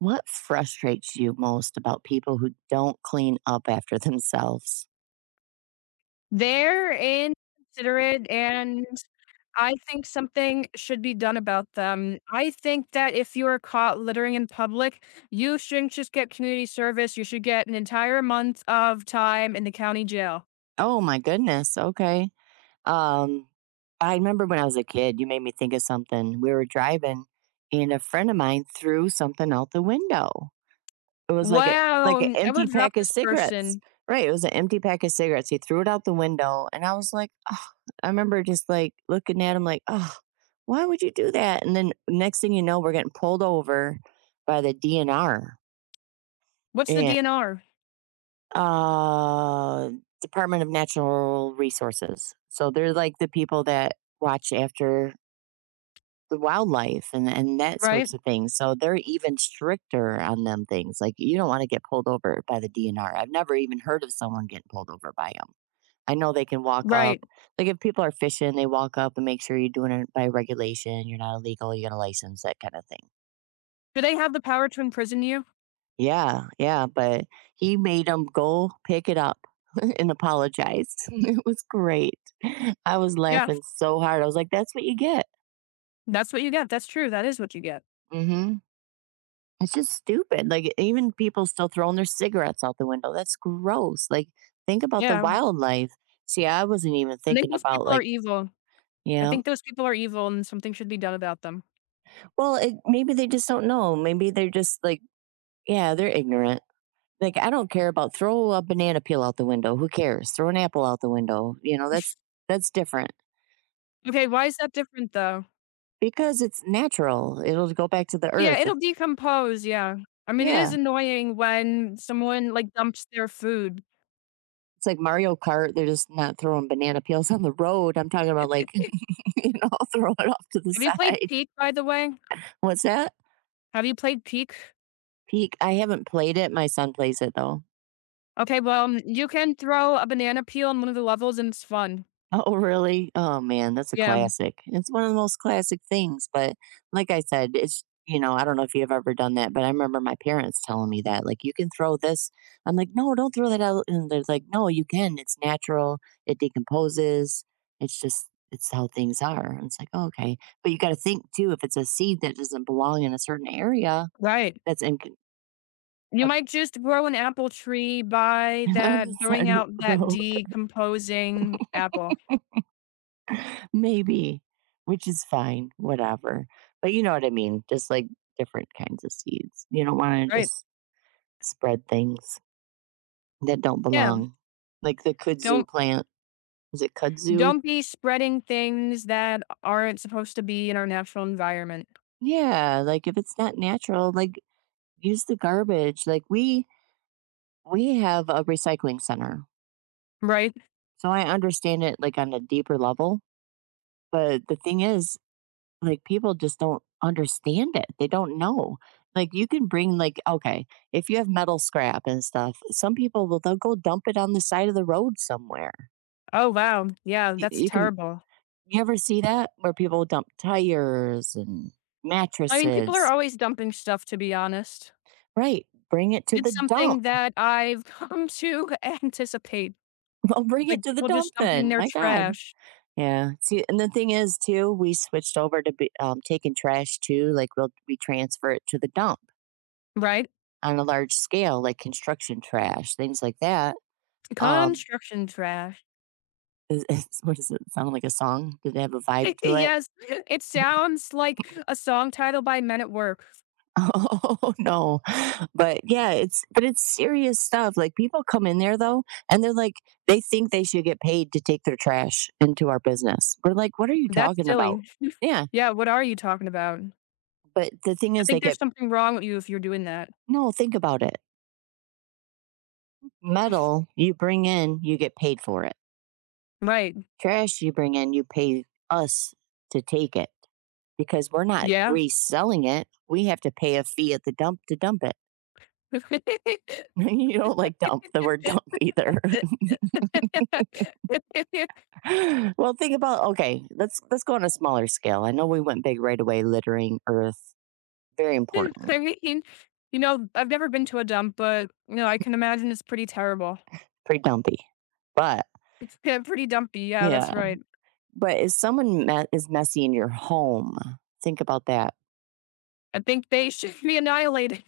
What frustrates you most about people who don't clean up after themselves? They're inconsiderate, and I think something should be done about them. I think that if you are caught littering in public, you shouldn't just get community service, you should get an entire month of time in the county jail. Oh my goodness. Okay. Um, I remember when I was a kid, you made me think of something. We were driving, and a friend of mine threw something out the window. It was like a "Wow, like an I will empty drop pack of this cigarettes. person." Right, it was an empty pack of cigarettes. He threw it out the window, and I was like, oh. I remember just like looking at him, like, oh, why would you do that? And then next thing you know, we're getting pulled over by the DNR, What's the and DNR? uh, Department of Natural Resources. So they're like the people that watch after the wildlife and that Right? sorts of things. So they're even stricter on them things. Like you don't want to get pulled over by the DNR. I've never even heard of someone getting pulled over by them. I know they can walk up. Right. Like if people are fishing, they walk up and make sure you're doing it by regulation. You're not illegal. You got a license, that kind of thing. Do they have the power to imprison you? Yeah, yeah, but he made him go pick it up and apologize. It was great. I was Yeah, laughing so hard. I was like, "That's what you get." that's what you get, that's true, that is what you get. Mhm. It's just stupid. Like, even people still throwing their cigarettes out the window. That's gross. Like, think about the Yeah, wildlife. See, I wasn't even I think thinking those about, people are like evil. I yeah. think those people are evil, and something should be done about them. Well, it maybe they just don't know. Maybe they're just like yeah, they're ignorant. Like, I don't care about throw a banana peel out the window. Who cares? Throw an apple out the window. You know, that's different. Okay, why is that different though? Because it's natural, it'll go back to the Oh, yeah, earth. It'll decompose, yeah. I mean, it is Yeah. annoying when someone, like, dumps their food. It's like Mario Kart, they're just not throwing banana peels on the road. I'm talking about like, you know, throw it off to the Have you played side. Peak by the way? What's that? Have you played Peak? Peak. I haven't played it. My son plays it though. Okay, well, mm, you can throw a banana peel on one of the levels, and it's fun. Oh, really? Oh man, that's a Yeah, classic. It's one of the most classic things, but like I said, it's you know, I don't know if you've ever done that, but I remember my parents telling me that, like, you can throw this. I'm like, no, don't throw that out. And they're like, no, you can. It's natural. It decomposes. It's how things are. And it's like, oh, okay. But you got to think too, if it's a seed that doesn't belong in a certain area right. that's in, You might choose to grow an apple tree by on the that side throwing of the out that road, decomposing apple, maybe, which is fine, whatever. But you know what I mean? Just like different kinds of seeds. You don't want to right? just spread things that don't Yeah, belong. Like the kudzu don't plant. Is it kudzu? don't be spreading things that aren't supposed to be in our natural environment, Yeah, like if it's not natural, like use the garbage. Like we have a recycling center. right? So I understand it like on a deeper level, but the thing is like, people just don't understand it. They don't know. Like, you can bring like okay, if you have metal scrap and stuff, some people will they'll go dump it on the side of the road somewhere. Oh, wow. Yeah, Y that's you can terrible. you ever see that? Where people dump tires and I mean, people are mattresses. always dumping stuff, to be honest. Right, bring it to the It's dump. something that I've come to anticipate, Well, bring it like to the people dump just dumping then, their my god. trash, Yeah, see, and the thing is too, we switched over to be, taking trash too, like, we transfer it to the dump right? on a large scale, like construction trash, things like that. Um, Construction trash. What does it sound like a song? Did it have a vibe to it? Yes, it sounds like a song title by Men at Work. Oh no. But yeah, it's serious stuff. Like people come in there though and they're like they think they should get paid to take their trash into our business. We're like, "What are you That's talking about?" silly. Yeah. Yeah, what are you talking about? But the thing I is they think there's get something wrong with you if you're doing that. no, think about it. Metal you bring in, you get paid for it. Right. Trash you bring in, you pay us to take it, because we're not Yeah. reselling it. We have to pay a fee at the dump to dump it. you don't like dump the word dump either. Well, think about okay, let's go on a smaller scale. I know we went big right away, littering earth, very important, I mean, I've never been to a dump, but, you know, I can imagine it's pretty terrible. pretty dumpy. But It's yeah, pretty dumpy. Yeah, that's yeah, right. but if someone is messy in your home, think about that. I think they should be annihilated.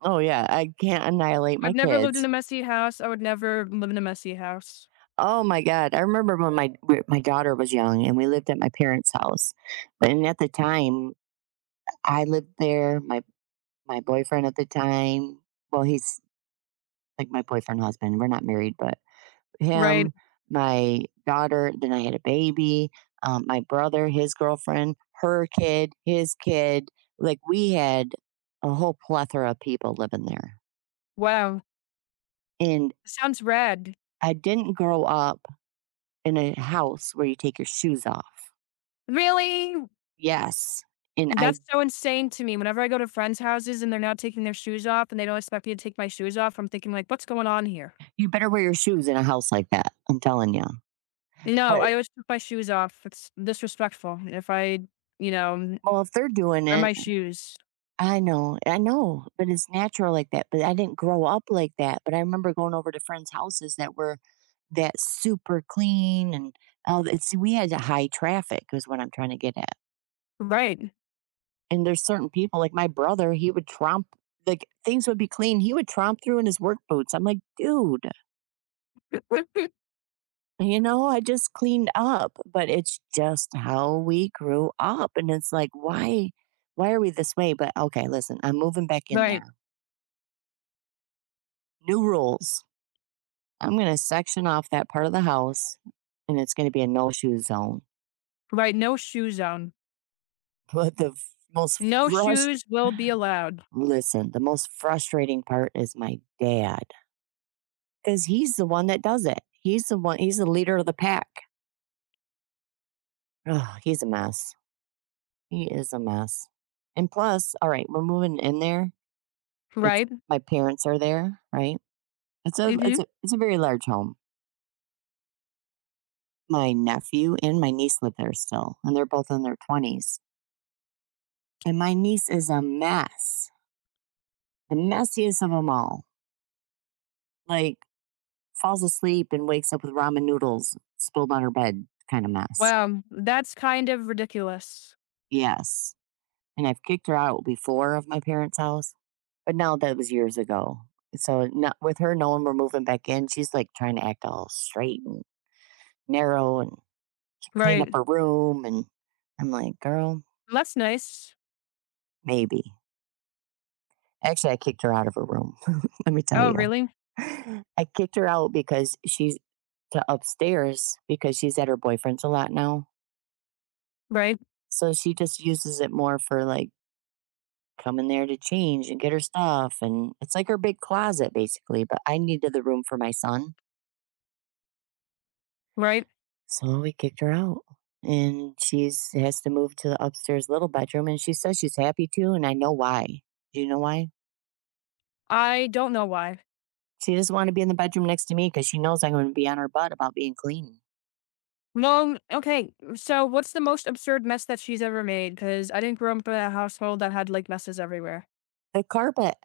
Oh yeah, I can't annihilate my I've never lived in kids. a messy house. I would never live in a messy house. Oh my god, I remember when my daughter was young and we lived at my parents' house. And at the time, I lived there, my boyfriend at the time well, he's like my boyfriend husband, we're not married, but Right. him, my daughter, then I had a baby, my brother, his girlfriend, her kid, his kid, like, we had a whole plethora of people living there, Wow. and Sounds rad. I didn't grow up in a house where you take your shoes off. Really? Yes, and I That's so insane to me. Whenever I go to friends' houses and they're not taking their shoes off and they don't expect me to take my shoes off, I'm thinking like, what's going on here? you better wear your shoes in a house like that, I'm telling you. No, But I always put my shoes off. It's disrespectful if I, you know, well, if they're doing wear it, my shoes. I know, but it's natural like that. But I didn't grow up like that. But I remember going over to friends' houses that were that super clean and oh, it's we had a high traffic is what I'm trying to get at. Right. And there's certain people like my brother, he would tromp like things would be clean. He would tromp through in his work boots. I'm like, dude, you know, I just cleaned up. But it's just how we grew up. And it's like, why are we this way? But okay, listen, I'm moving back in Right, there. New rules. I'm going to section off that part of the house and it's going to be a no shoe zone. right, no shoe zone. But the f- most No frust shoes will be allowed, listen, the most frustrating part is my dad because he's the one that does it. He's the one, he's the leader of the pack. Ugh, he's a mess. He is a mess. And plus, all right, we're moving in there. It's right? my parents are there, right? It's Mhm. A very large home. My nephew and my niece live there still, and they're both in their twenties. And my niece is a mess. The messiest of them all, like, falls asleep and wakes up with ramen noodles spilled on her bed kinda mess. Wow, that's kind of ridiculous. Yes, and I've kicked her out before of my parents' house, but now that was years ago. So, not with her knowing we're moving back in, she's, like, trying to act all straight and narrow, and she cleaned up Right. her room, and I'm like, "Girl, That's nice. maybe." Actually, I kicked her out of her room, let me tell Oh, you. really? I kicked her out because she's to upstairs because she's at her boyfriend's a lot now. Right, So she just uses it more for like coming there to change and get her stuff. And it's like her big closet basically, but I needed the room for my son. right. So we kicked her out. And she's has to move to the upstairs little bedroom. And she says she's happy to. And I know why. Do you know why? I don't know why. She doesn't want to be in the bedroom next to me because she knows I'm going to be on her butt about being clean. Well, okay, so what's the most absurd mess that she's ever made? Because I didn't grow up in a household that had, like, messes everywhere. The carpet.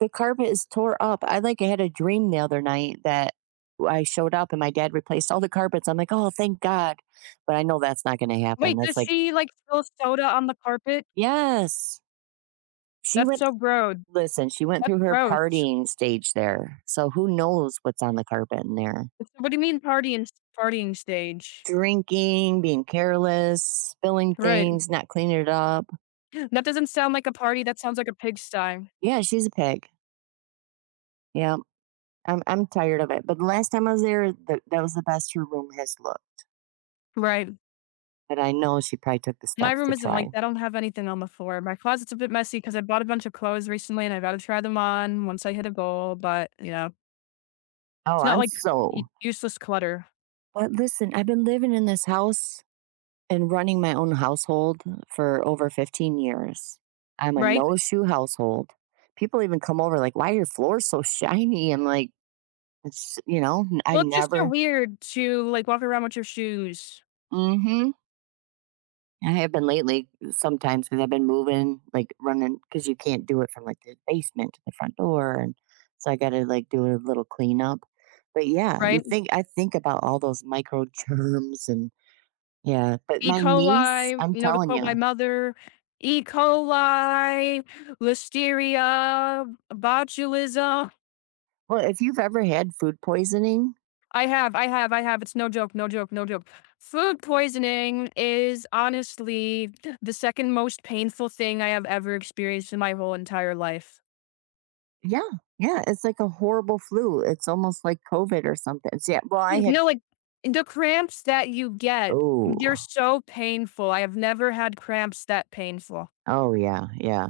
The carpet is tore up. I had a dream the other night that I showed up and my dad replaced all the carpets. I'm like, "Oh, thank God." But I know that's not gonna happen. Wait, That's does like, she, like, spill soda on the carpet? yes. She That's went so gross. listen, she went through That's her gross. partying stage there, so who knows what's on the carpet in there. It's— what do you mean partying stage? Drinking, being careless, spilling Right. things, not cleaning it up. That doesn't sound like a party, that sounds like a pigsty. Yeah, she's a pig. Yeah, I'm tired of it. But the last time I was there, th that was the best her room has looked, Right. but I know she probably took the My steps room to isn't try. like that, I don't have anything on the floor. My closet's a bit messy because I bought a bunch of clothes recently and I gotta try them on once I hit a goal, but, you know, Oh, it's not I'm like u so useless clutter, but listen, I've been living in this house and running my own household for over 15 years. I'm a right? no shoe household. People even come over like, why are your floors so shiny? I'm like, it's, you know, I Well, it's just so never, weird to, like, walk around with your shoes, mm hmm. I have been lately sometimes because I've been moving, like running, because you can't do it from like the basement to the front door. And so I got to like do a little cleanup. But yeah, you right? think, I think about all those micro germs and yeah, but E. my niece, coli, I'm you know, to telling quote my you. mother, "E. coli, listeria, botulism." Well, if you've ever had food poisoning, I have, I have, I have. It's no joke, no joke, no joke. Food poisoning is honestly the second most painful thing I have ever experienced in my whole entire life. yeah, yeah, it's like a horrible flu. It's almost like COVID or something. It's, yeah, well, I had, No, like the cramps that you get, they're oh, so painful. I have never had cramps that painful. oh, yeah, yeah.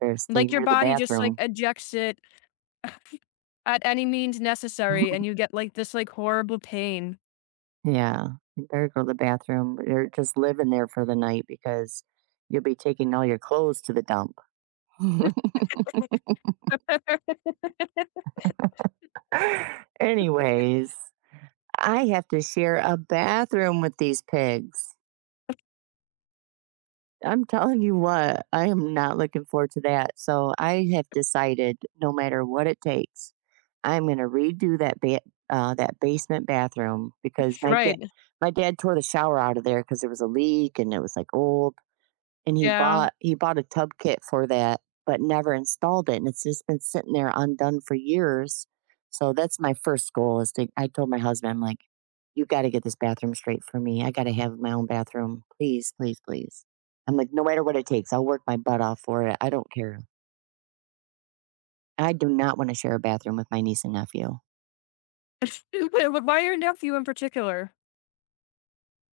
Better stay Like your near the body just like bathroom. ejects it at any means necessary, and you get like this like horrible pain. yeah, you better go to the bathroom or just live in there for the night because you'll be taking all your clothes to the dump. Anyways, I have to share a bathroom with these pigs. I'm telling you what, I am not looking forward to that. So I have decided, no matter what it takes, I'm going to redo that basement bathroom because my dad right. my dad tore the shower out of there because there was a leak and it was like old and he Yeah. bought he bought a tub kit for that, but never installed it, and it's just been sitting there undone for years. So that's my first goal is to. I told my husband, I'm like, "You got to get this bathroom straight for me. I got to have my own bathroom, please, please, please." I'm like, "No matter what it takes, I'll work my butt off for it. I don't care. I do not want to share a bathroom with my niece and nephew. Why your nephew in particular?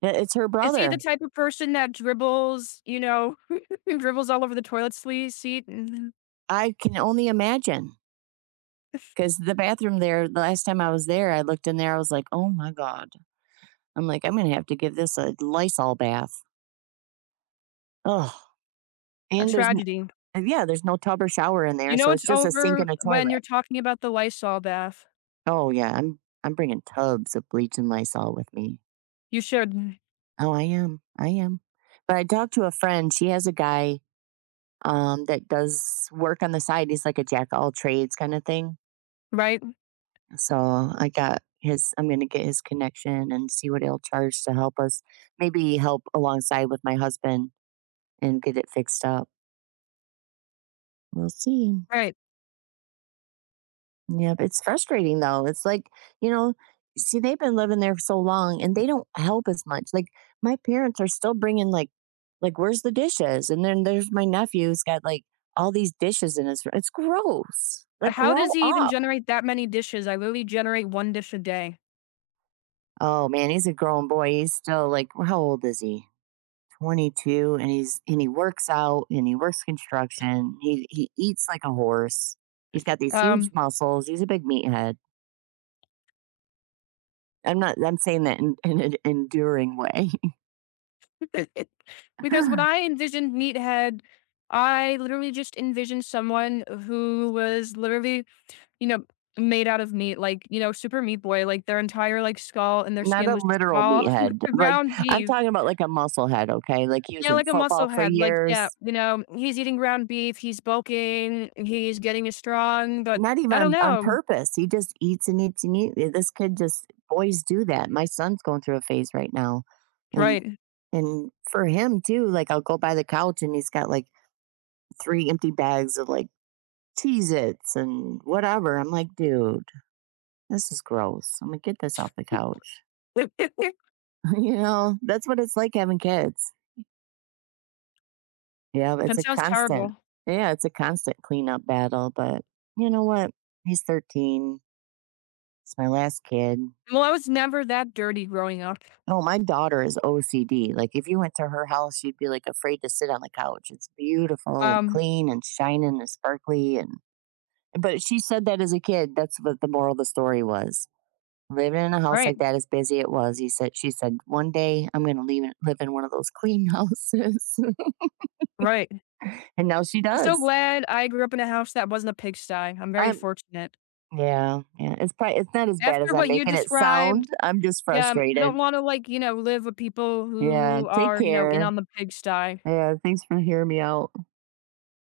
It's her Is he the brother. type of person that dribbles, you know, dribbles all over the toilet sle seat and I can only imagine." Because the bathroom there, the last time I was there, I looked in there, I was like, oh my God. I'm like, "I'm gonna have to give this a Lysol bath." Oh, a and there's n tragedy. and yeah, there's no tub or shower in You there, know so it's it's just a sink and over a when you're toilet. talking about the Lysol bath. Oh, yeah, I'm I'm bringing tubs of bleach and Lysol with me. You should, Oh, I am, I am. But I talked to a friend, she has a guy, that does work on the side, he's like a jack of all trades kinda thing, right? so I'm gonna get his connection and see what he'll charge to help us, maybe help alongside with my husband and get it fixed up. We'll see. Right. Yep, it's frustrating though. It's like, you know, see, they've been living there for so long and they don't help as much. Like my parents are still bringing like where's the dishes? And then there's my nephew's who got like all these dishes in his. It's gross. Like How does grow he even up. generate that many dishes? I literally generate 1 dish a day. Oh man, he's a grown boy. He's still like, how old is he? 22, and he works out and he works construction. He eats like a horse. He's got these huge Um, muscles. He's a big meathead. I'm not I'm saying that in, an enduring way. it- because when I envisioned meathead, I literally just envisioned someone who was literally you know, made out of meat, like, you know, Super Meat Boy, like their entire like skull and their Not skin a was just literal all meathead. Like, ground I'm beef. talking about like a musclehead, okay? Like he was Yeah, in like a football for musclehead. Like, yeah, years. you know, he's eating ground beef, he's bulking, he's getting strong, but Not even I don't on know. purpose. He just eats and eats and eats. This kid just boys do that. My son's going through a phase right now. And Right. and for him too, like I'll go by the couch and he's got like three empty bags of like Cheez Its and whatever. I'm like, dude, this is gross. I'm gonna get this off the couch. that you know, that's what it's like having kids. Yeah, it's a sounds constant terrible. yeah, it's a constant cleanup battle, but you know what? He's 13. It's my last kid. Well, I was never that dirty growing up. Oh, my daughter is OCD. Like, if you went to her house, she'd be like afraid to sit on the couch. It's beautiful and Um, clean and shining and sparkly. And but she said that as a kid. That's what the moral of the story was. Living in a house right, like that, as busy it was, he said. She said, "One day I'm going to leave, live in one of those clean houses," right. and now she I'm so does. glad I grew up in a house that wasn't a pigsty. I'm very I'm fortunate. Yeah, yeah. It's probably it's not as bad as After I'm what you making it described, sound. I'm just yeah, I don't frustrated. wanna, like, you know, live with people Yeah. who Take are, you know, in care. on the pigsty. Yeah. Thanks for hearing me out.